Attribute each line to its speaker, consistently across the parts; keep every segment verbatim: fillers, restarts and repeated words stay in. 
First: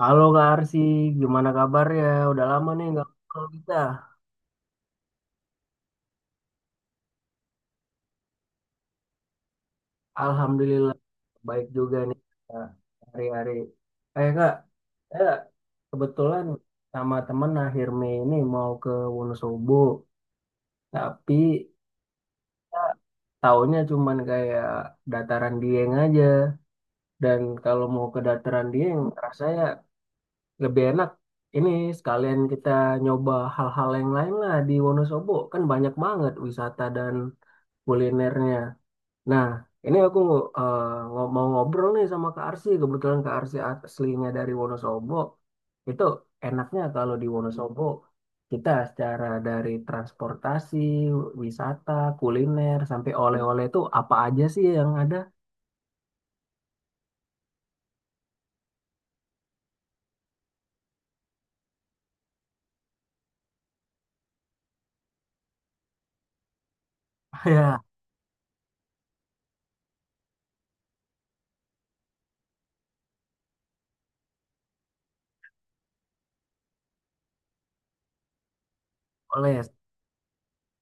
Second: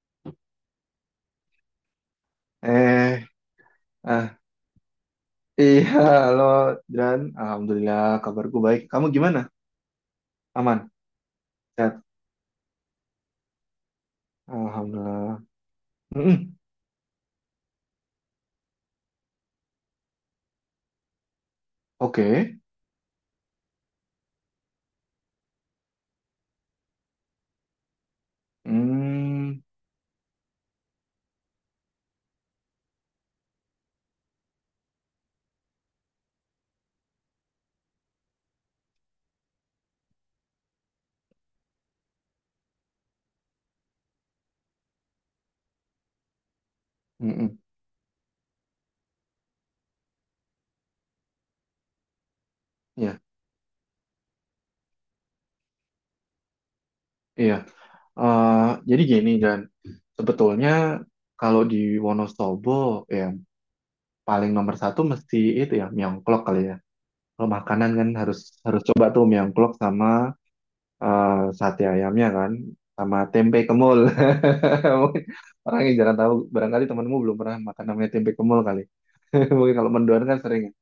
Speaker 1: Halo Kak Arsi, gimana kabarnya? Udah lama nih nggak
Speaker 2: Eh,
Speaker 1: ngobrol kita.
Speaker 2: ah, iya, halo, Dan. Alhamdulillah, kabarku baik. Kamu gimana? Aman?
Speaker 1: Alhamdulillah, baik juga
Speaker 2: Sehat?
Speaker 1: nih Kak, hari-hari. Eh Kak, eh,
Speaker 2: Alhamdulillah.
Speaker 1: kebetulan
Speaker 2: Mm-mm.
Speaker 1: sama temen akhir Mei ini mau ke Wonosobo, tapi
Speaker 2: Oke.
Speaker 1: Kak, taunya cuman kayak dataran Dieng aja. Dan kalau mau ke dataran Dieng,
Speaker 2: Hmm,
Speaker 1: rasanya lebih enak. Ini sekalian kita nyoba hal-hal yang lain lah di Wonosobo, kan banyak banget wisata dan kulinernya. Nah, ini aku eh, ngo- mau ngobrol nih sama Kak Arsy. Kebetulan Kak Arsy aslinya dari Wonosobo. Itu enaknya kalau di
Speaker 2: mm-mm.
Speaker 1: Wonosobo, kita secara dari transportasi, wisata, kuliner, sampai
Speaker 2: Iya,
Speaker 1: oleh-oleh itu apa aja sih yang ada?
Speaker 2: iya. Eh, jadi gini, Dan. Sebetulnya kalau di Wonosobo, ya paling nomor satu mesti itu ya, mieongklok kali ya. Kalau
Speaker 1: Ya,
Speaker 2: makanan kan harus harus coba tuh mieongklok sama eh, sate ayamnya kan sama tempe kemul. Mungkin orang yang jarang tahu barangkali temanmu belum pernah makan namanya tempe kemul kali.
Speaker 1: oleh.
Speaker 2: Mungkin kalau mendoan kan sering ya.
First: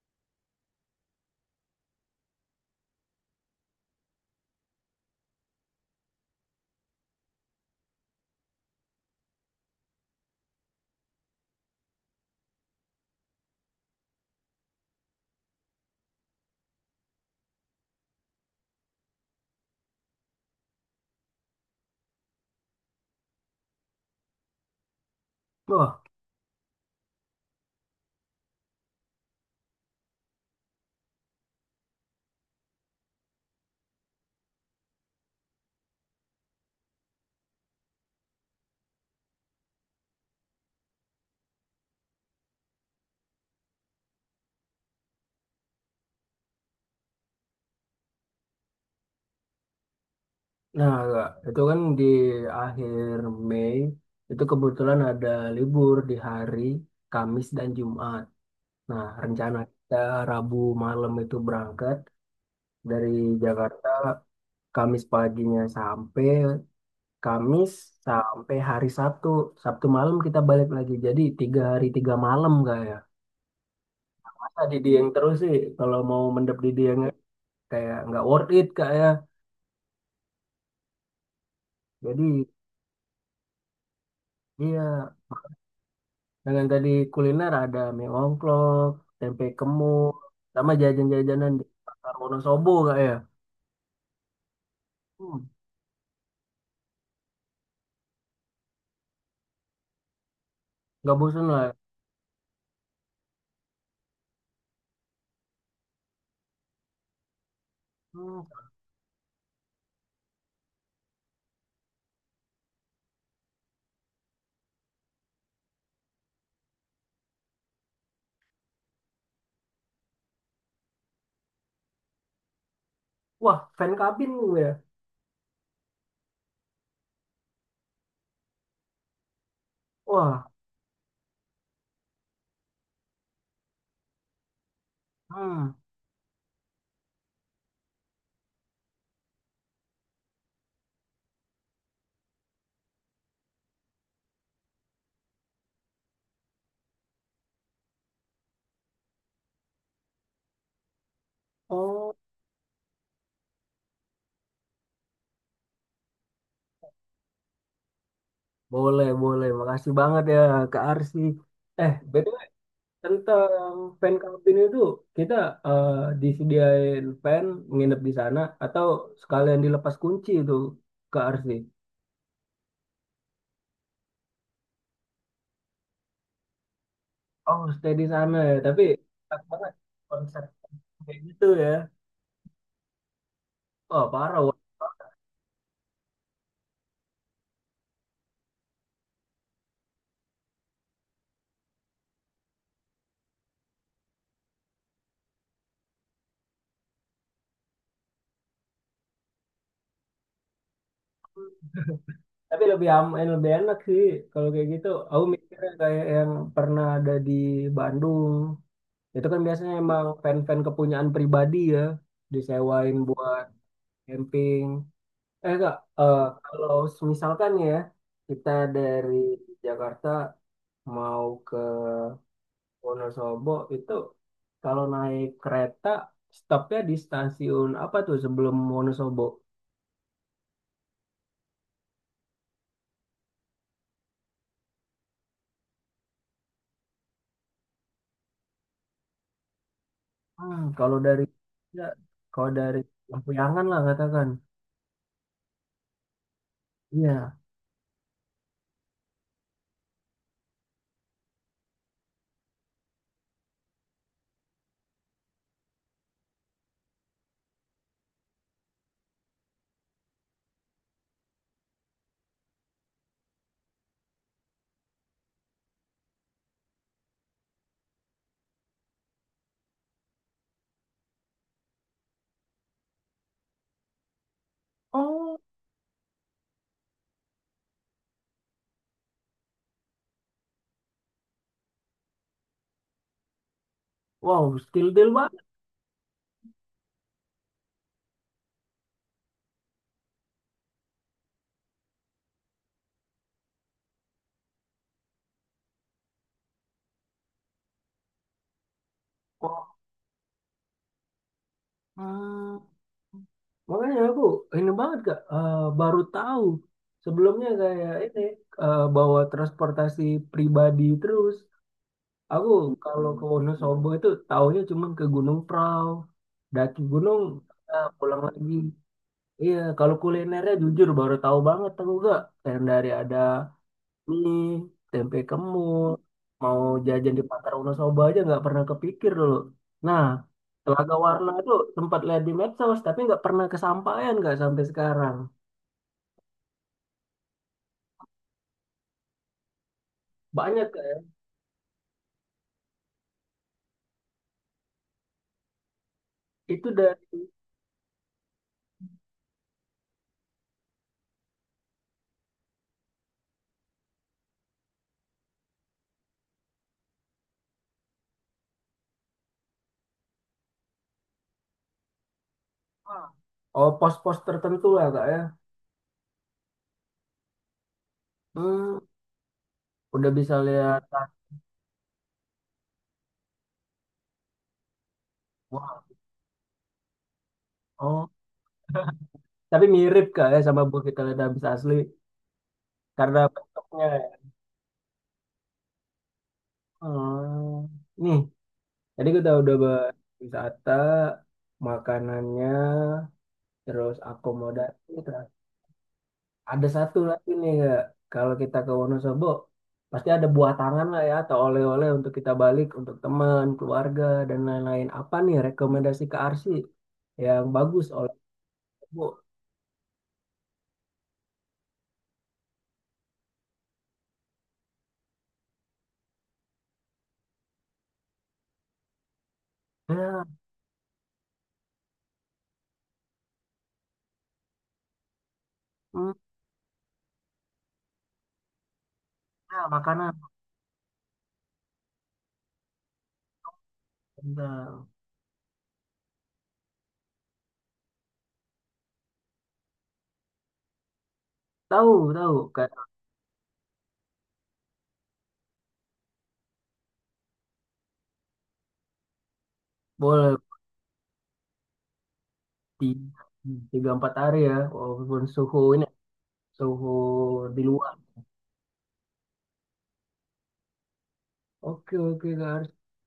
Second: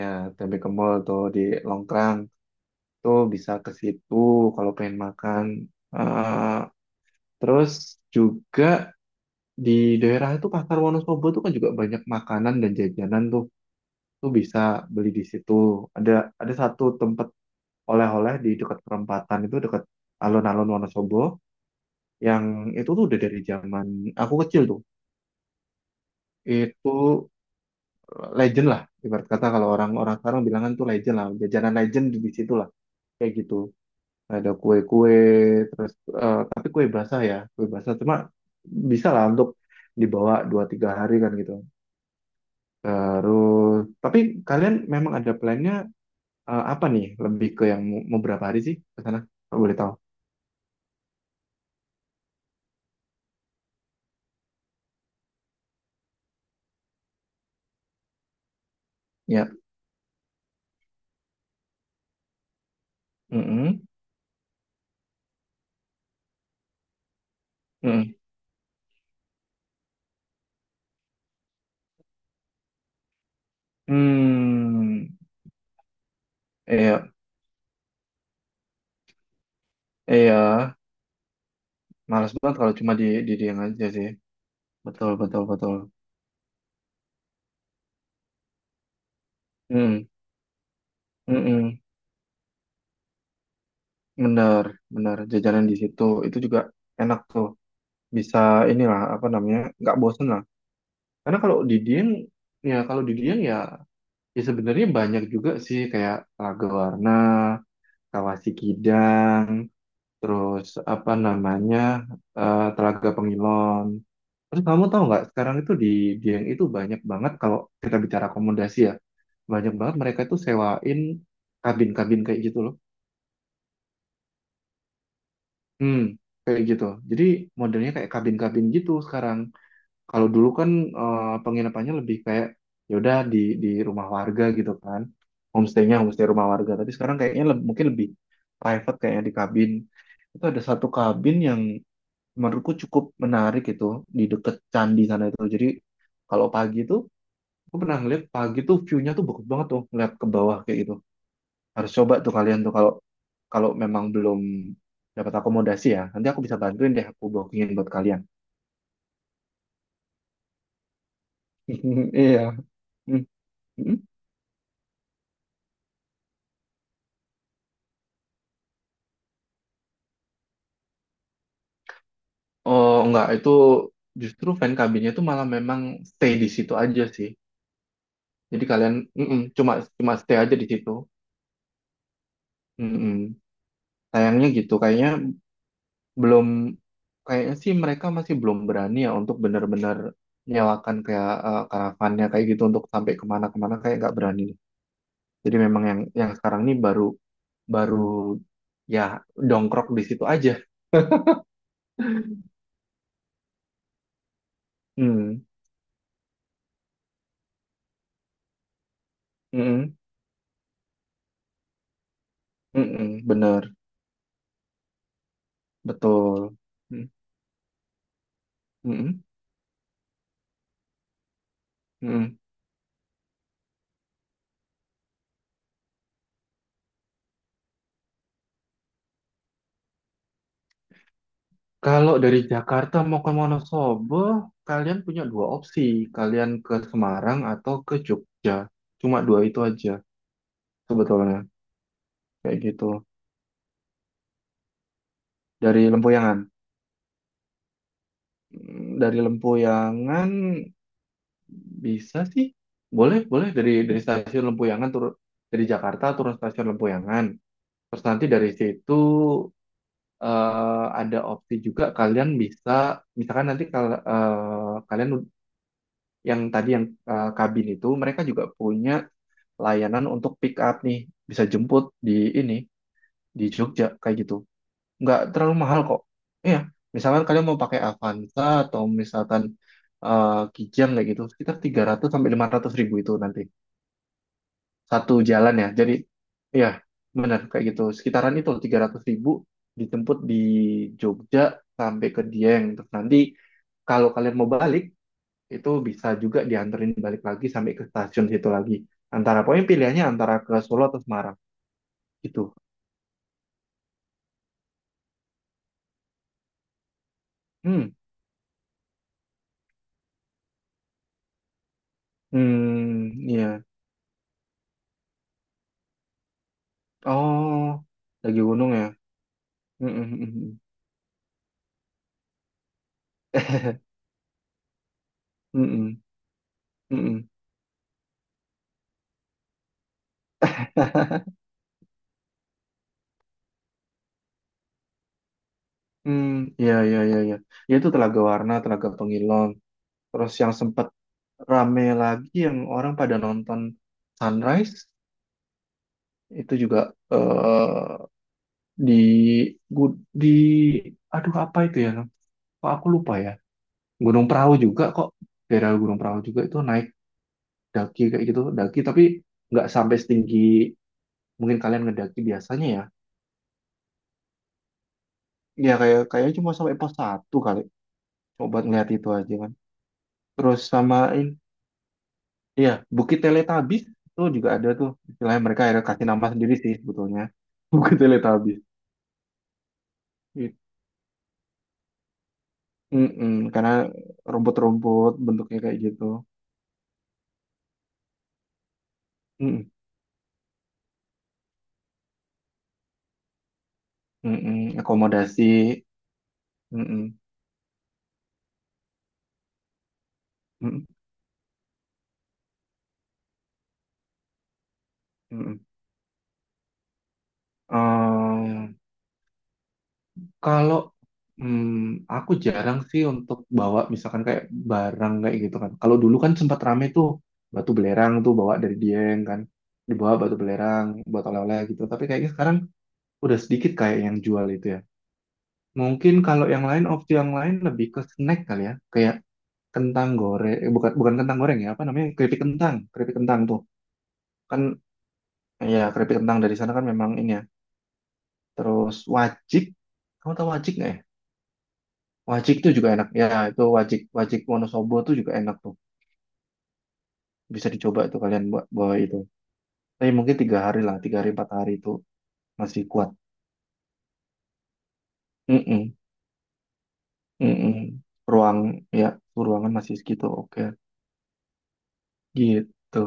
Speaker 2: Ya, tempe kemul tuh di Longkrang tuh bisa ke situ kalau pengen makan. Eh, terus juga di daerah itu Pasar Wonosobo tuh kan juga banyak makanan dan jajanan tuh. Tuh bisa beli di situ. Ada ada satu tempat oleh-oleh di dekat perempatan itu dekat alun-alun Wonosobo yang itu tuh udah dari zaman aku kecil tuh
Speaker 1: Wah,
Speaker 2: itu eh, legend lah, ibarat kata kalau orang-orang sekarang bilangan tuh legend lah, jajanan legend di di situ lah kayak gitu, ada kue-kue terus eh, tapi kue basah, ya kue basah cuma bisa lah untuk dibawa dua tiga hari kan gitu. Terus tapi kalian memang ada plannya eh, apa nih, lebih ke yang mau mau berapa hari sih ke sana? Kalau boleh tahu
Speaker 1: nah Kak, itu kan di akhir Mei, itu kebetulan ada libur di hari Kamis dan Jumat. Nah,
Speaker 2: ya.
Speaker 1: rencana kita Rabu malam itu berangkat. Dari
Speaker 2: Mm -mm.
Speaker 1: Jakarta Kamis paginya sampai Kamis
Speaker 2: Mm.
Speaker 1: sampai hari Sabtu. Sabtu malam kita balik lagi. Jadi tiga hari tiga malam kak ya. Masa di Dieng
Speaker 2: Hmm,
Speaker 1: terus sih kalau mau mendap di Dieng
Speaker 2: iya,
Speaker 1: kayak nggak worth it kak ya.
Speaker 2: iya.
Speaker 1: Jadi
Speaker 2: Males banget kalau cuma di di dia aja sih.
Speaker 1: iya,
Speaker 2: Betul, betul, betul.
Speaker 1: dengan tadi kuliner ada mie ongklok, tempe kemul,
Speaker 2: Hmm,
Speaker 1: sama jajan-jajanan di
Speaker 2: mm-mm.
Speaker 1: Pasar Wonosobo kak ya.
Speaker 2: Benar, benar.
Speaker 1: Hmm,
Speaker 2: Jajanan di situ itu juga enak tuh. Bisa inilah, apa namanya, nggak bosen lah.
Speaker 1: nggak
Speaker 2: Karena
Speaker 1: bosan
Speaker 2: kalau
Speaker 1: lah.
Speaker 2: di Dieng ya, kalau di Dieng ya, ya sebenarnya banyak juga sih kayak Raga Warna,
Speaker 1: Hmm.
Speaker 2: Kawasi Kidang, terus apa namanya, eh, Telaga Pengilon. Terus kamu tahu nggak sekarang itu di Dieng itu banyak banget, kalau kita bicara akomodasi ya, banyak banget mereka itu sewain kabin-kabin kayak gitu loh.
Speaker 1: Wah, fan kabin gue ya.
Speaker 2: Hmm, kayak gitu. Jadi modelnya kayak kabin-kabin gitu sekarang. Kalau
Speaker 1: Wah,
Speaker 2: dulu kan eh, penginapannya lebih kayak ya udah di di rumah warga gitu kan.
Speaker 1: hmm.
Speaker 2: Homestay-nya homestay rumah warga, tapi sekarang kayaknya leb- mungkin lebih private kayaknya di kabin. Itu ada satu kabin yang menurutku cukup menarik itu di deket candi sana itu. Jadi kalau pagi itu gue pernah ngeliat pagi tuh view-nya tuh bagus banget tuh, ngeliat ke bawah kayak gitu. Harus
Speaker 1: Oh,
Speaker 2: coba tuh kalian tuh, kalau kalau memang belum dapat akomodasi ya. Nanti aku bisa bantuin deh, aku bookingin buat kalian.
Speaker 1: boleh, boleh. Makasih banget ya Kak Arsi. Eh, B T W
Speaker 2: Iya. Hmm.
Speaker 1: tentang
Speaker 2: Hmm.
Speaker 1: fan camping itu kita eh, disediain fan nginep di sana atau sekalian dilepas kunci itu Kak Arsi.
Speaker 2: Oh enggak, itu justru fan cabinnya tuh malah memang stay di situ aja sih.
Speaker 1: Oh, stay di sana ya.
Speaker 2: Jadi
Speaker 1: Tapi
Speaker 2: kalian mm-mm,
Speaker 1: enak banget
Speaker 2: cuma cuma stay
Speaker 1: konsep
Speaker 2: aja di situ.
Speaker 1: kayak gitu ya.
Speaker 2: Mm-mm.
Speaker 1: Oh, parah.
Speaker 2: Sayangnya
Speaker 1: Wak.
Speaker 2: gitu, kayaknya belum, kayaknya sih mereka masih belum berani ya untuk benar-benar nyewakan kayak eh, karavannya kayak gitu untuk sampai kemana-kemana, kayak nggak berani. Jadi memang yang yang sekarang ini baru baru ya dongkrok di situ aja.
Speaker 1: Tapi lebih aman, lebih enak sih kalau kayak gitu. Aku
Speaker 2: Hmm,
Speaker 1: mikirnya kayak yang pernah ada di Bandung. Itu kan biasanya
Speaker 2: mm-mm,
Speaker 1: emang fan-fan kepunyaan pribadi ya, disewain
Speaker 2: mm-mm,
Speaker 1: buat
Speaker 2: bener,
Speaker 1: camping. Eh kak, eh,
Speaker 2: betul.
Speaker 1: kalau
Speaker 2: Mm,
Speaker 1: misalkan ya kita dari
Speaker 2: mm-mm,
Speaker 1: Jakarta mau ke
Speaker 2: mm-mm.
Speaker 1: Wonosobo itu kalau naik kereta stopnya di stasiun apa tuh sebelum Wonosobo?
Speaker 2: Kalau dari Jakarta mau ke Wonosobo, kalian punya dua opsi. Kalian ke Semarang atau ke Jogja. Cuma dua itu aja
Speaker 1: Hmm, kalau dari
Speaker 2: sebetulnya,
Speaker 1: ya, kalau
Speaker 2: kayak
Speaker 1: dari
Speaker 2: gitu,
Speaker 1: Lampuyangan lah katakan.
Speaker 2: dari Lempuyangan.
Speaker 1: Iya.
Speaker 2: Mm, dari Lempuyangan bisa sih. Boleh, boleh, dari dari stasiun Lempuyangan turun, dari Jakarta turun stasiun Lempuyangan. Terus nanti dari situ eh, ada opsi juga, kalian bisa misalkan nanti kal eh, kalian ud- yang tadi yang eh, kabin itu, mereka juga punya layanan untuk pick up nih, bisa jemput di ini di Jogja kayak gitu. Nggak
Speaker 1: Oh,
Speaker 2: terlalu mahal kok. Iya, misalkan kalian mau pakai Avanza atau misalkan eh, Kijang kayak gitu, sekitar tiga ratus sampai lima ratus ribu itu nanti.
Speaker 1: wow, still deal
Speaker 2: Satu
Speaker 1: banget.
Speaker 2: jalan ya. Jadi, ya benar kayak gitu. Sekitaran itu tiga ratus ribu dijemput di Jogja sampai ke Dieng. Terus nanti kalau kalian mau balik, itu bisa juga dianterin balik lagi sampai ke stasiun situ lagi. Antara, pokoknya pilihannya antara ke Solo atau Semarang. Gitu.
Speaker 1: Wow. Makanya aku ini banget Kak, eh, baru tahu sebelumnya kayak
Speaker 2: Hmm,
Speaker 1: ini eh, bawa transportasi pribadi terus. Aku kalau ke
Speaker 2: hmm, iya.
Speaker 1: Wonosobo itu taunya cuman ke Gunung Prau, daki gunung,
Speaker 2: Oh,
Speaker 1: eh, pulang
Speaker 2: lagi
Speaker 1: lagi.
Speaker 2: gunung ya.
Speaker 1: Iya, kalau
Speaker 2: Mm-mm, mm-mm.
Speaker 1: kulinernya jujur baru tahu banget aku Kak. Kayak dari ada nih tempe kemul
Speaker 2: Mm-mm,
Speaker 1: mau jajan di
Speaker 2: mm-mm.
Speaker 1: Pasar Wonosobo aja nggak pernah kepikir dulu. Nah, Telaga Warna tuh sempat lihat di medsos, tapi nggak pernah kesampaian nggak sampai sekarang.
Speaker 2: Hmm, ya, ya, ya, ya. Ya, itu Telaga Warna, Telaga Pengilon. Terus yang
Speaker 1: Banyak Kak.
Speaker 2: sempat
Speaker 1: Ya.
Speaker 2: rame lagi yang orang pada nonton sunrise itu
Speaker 1: Itu
Speaker 2: juga
Speaker 1: dari
Speaker 2: eh di gu- di, aduh apa itu ya? Kok aku lupa ya. Gunung Perahu, juga kok daerah Gunung Perahu juga itu naik, daki kayak gitu, daki tapi nggak sampai setinggi mungkin kalian ngedaki biasanya ya.
Speaker 1: ah, oh pos-pos tertentu lah kak ya.
Speaker 2: Ya kayak kayaknya cuma sampai pos satu kali, cuma buat
Speaker 1: Hmm,
Speaker 2: ngeliat itu aja kan.
Speaker 1: udah bisa
Speaker 2: Terus
Speaker 1: lihat.
Speaker 2: samain, iya, Bukit Teletubbies itu juga ada tuh. Istilahnya mereka
Speaker 1: Wah,
Speaker 2: akhirnya kasih nama sendiri sih sebetulnya. Bukit
Speaker 1: oh,
Speaker 2: Teletubbies.
Speaker 1: tapi mirip kak ya
Speaker 2: It-
Speaker 1: sama buah kita lihat habis asli karena
Speaker 2: Mm-mm, karena
Speaker 1: bentuknya. Ya.
Speaker 2: rumput-rumput bentuknya kayak gitu.
Speaker 1: Hmm. Nih, jadi kita udah
Speaker 2: Mm-mm,
Speaker 1: bahas wisata, makanannya, terus
Speaker 2: mm-mm,
Speaker 1: akomodasi. Kak.
Speaker 2: akomodasi.
Speaker 1: Ada satu
Speaker 2: Mm-mm,
Speaker 1: lagi nih Kak. Kalau kita ke Wonosobo pasti ada buah
Speaker 2: mm-mm,
Speaker 1: tangan lah ya atau oleh-oleh untuk kita balik untuk teman, keluarga dan lain-lain. Apa nih
Speaker 2: mm-mm.
Speaker 1: rekomendasi ke Arsi yang bagus oleh Bu?
Speaker 2: Kalau hmm, aku jarang sih untuk bawa misalkan kayak barang kayak gitu kan. Kalau dulu kan sempat rame tuh batu belerang tuh bawa dari Dieng kan. Dibawa
Speaker 1: Ya,
Speaker 2: batu belerang buat oleh-oleh gitu. Tapi kayaknya sekarang udah sedikit kayak yang jual itu ya.
Speaker 1: hmm,
Speaker 2: Mungkin kalau yang lain, opsi yang lain lebih ke snack kali ya. Kayak
Speaker 1: ya,
Speaker 2: kentang
Speaker 1: makanan.
Speaker 2: goreng, eh, bukan bukan kentang goreng ya, apa namanya, keripik kentang, keripik kentang tuh. Kan
Speaker 1: Nah,
Speaker 2: ya keripik kentang dari sana kan memang ini ya. Terus wajik, kamu tahu wajik nggak ya?
Speaker 1: tahu, tahu
Speaker 2: Wajik
Speaker 1: kayak
Speaker 2: tuh juga enak. Ya, itu wajik wajik Wonosobo tuh juga enak tuh. Bisa dicoba tuh kalian buat bawa itu. Tapi mungkin
Speaker 1: boleh
Speaker 2: tiga hari lah, tiga hari empat hari itu masih kuat.
Speaker 1: tiga, tiga empat hari ya walaupun suhu ini
Speaker 2: Mm-mm,
Speaker 1: suhu di
Speaker 2: mm-mm.
Speaker 1: luar.
Speaker 2: Ruang ya, ruangan masih segitu. Oke,
Speaker 1: Oke, oke Kak Arsi.
Speaker 2: gitu.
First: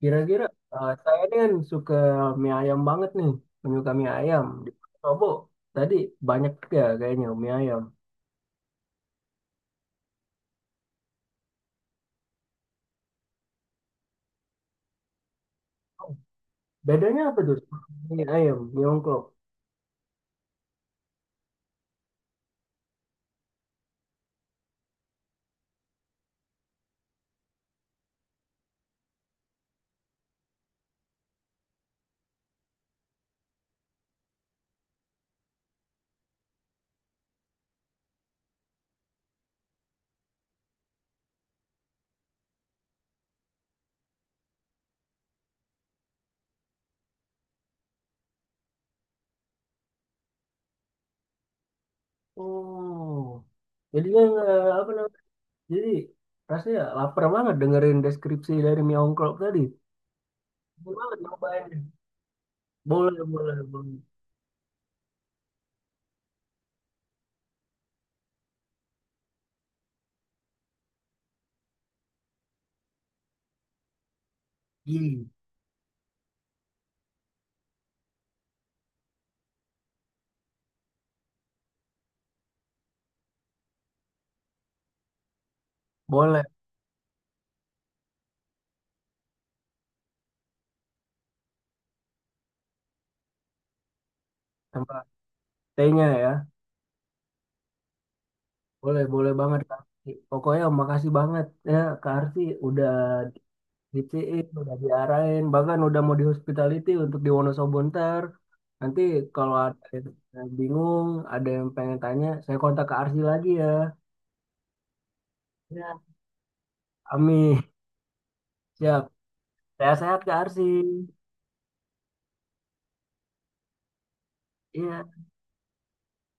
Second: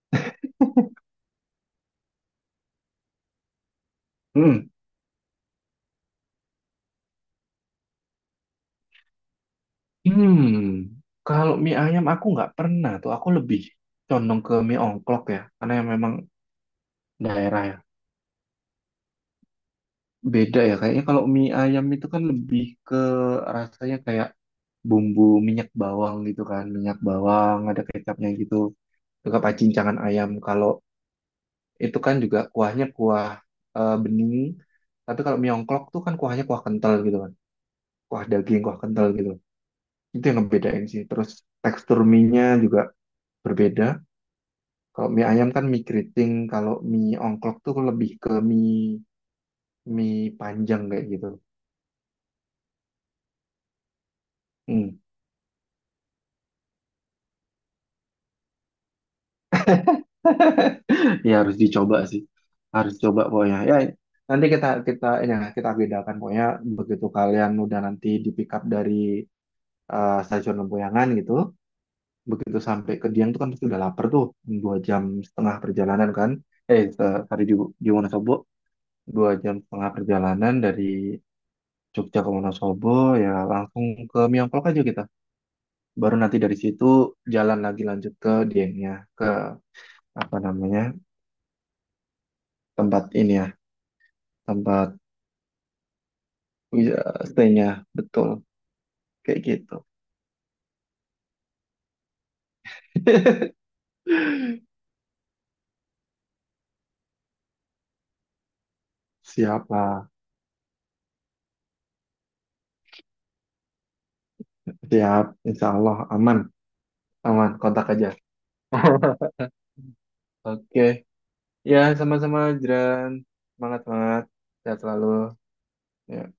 Speaker 1: Kira-kira eh, saya ini kan suka mie ayam banget nih, penyuka mie ayam.
Speaker 2: Hmm.
Speaker 1: Di Sobo tadi banyak ya kayaknya mie ayam.
Speaker 2: Hmm. Kalau mie ayam aku nggak pernah tuh. Aku lebih condong ke mie ongklok ya, karena yang memang
Speaker 1: Bedanya apa tuh?
Speaker 2: daerah ya.
Speaker 1: Sama mie ayam, mie ongklok.
Speaker 2: Beda ya kayaknya, kalau mie ayam itu kan lebih ke rasanya kayak bumbu minyak bawang gitu kan, minyak bawang ada kecapnya gitu, juga pacincangan ayam. Kalau itu kan juga kuahnya kuah eh, bening, tapi kalau mie ongklok tuh kan kuahnya kuah kental gitu kan, kuah daging kuah kental gitu. Itu yang ngebedain sih. Terus tekstur mie-nya juga berbeda. Kalau mie ayam kan mie keriting, kalau mie ongklok tuh lebih ke mie mie panjang kayak gitu.
Speaker 1: Oh, jadi yang eh, apa
Speaker 2: Hmm.
Speaker 1: namanya? Jadi rasanya lapar banget dengerin deskripsi dari mie ongklok tadi. Boleh banget
Speaker 2: Ya harus
Speaker 1: nyobain.
Speaker 2: dicoba sih. Harus coba
Speaker 1: Boleh, boleh,
Speaker 2: pokoknya. Ya
Speaker 1: boleh.
Speaker 2: nanti kita kita ini ya, kita bedakan pokoknya begitu kalian udah nanti di pick up dari eh, stasiun Lempuyangan gitu, begitu sampai ke Dieng tuh kan pasti udah lapar tuh, dua jam
Speaker 1: Ih,
Speaker 2: setengah perjalanan kan. Eh se- tadi di, di Wonosobo, dua jam setengah perjalanan dari Jogja ke Wonosobo ya langsung ke Miyongkok aja kita. Baru nanti
Speaker 1: boleh
Speaker 2: dari situ jalan lagi lanjut ke Diengnya ke apa namanya tempat ini ya tempat.
Speaker 1: tambah tehnya ya.
Speaker 2: Iya, stay-nya betul
Speaker 1: Boleh, boleh
Speaker 2: kayak
Speaker 1: banget
Speaker 2: gitu.
Speaker 1: Kak Arti. Pokoknya makasih banget ya Kak Arti udah dipiin, udah diarahin, bahkan udah mau di hospitality untuk di Wonosobo ntar. Nanti kalau
Speaker 2: Siap
Speaker 1: ada
Speaker 2: lah,
Speaker 1: yang bingung, ada yang pengen tanya, saya kontak ke Arsi lagi ya.
Speaker 2: siap. Insya Allah
Speaker 1: Ya.
Speaker 2: aman, aman.
Speaker 1: Amin.
Speaker 2: Kontak aja.
Speaker 1: Siap. Saya sehat ke Arsi.
Speaker 2: Oke, ya sama-sama, Jiran. Semangat, semangat. Sehat selalu.
Speaker 1: Iya.
Speaker 2: Ya.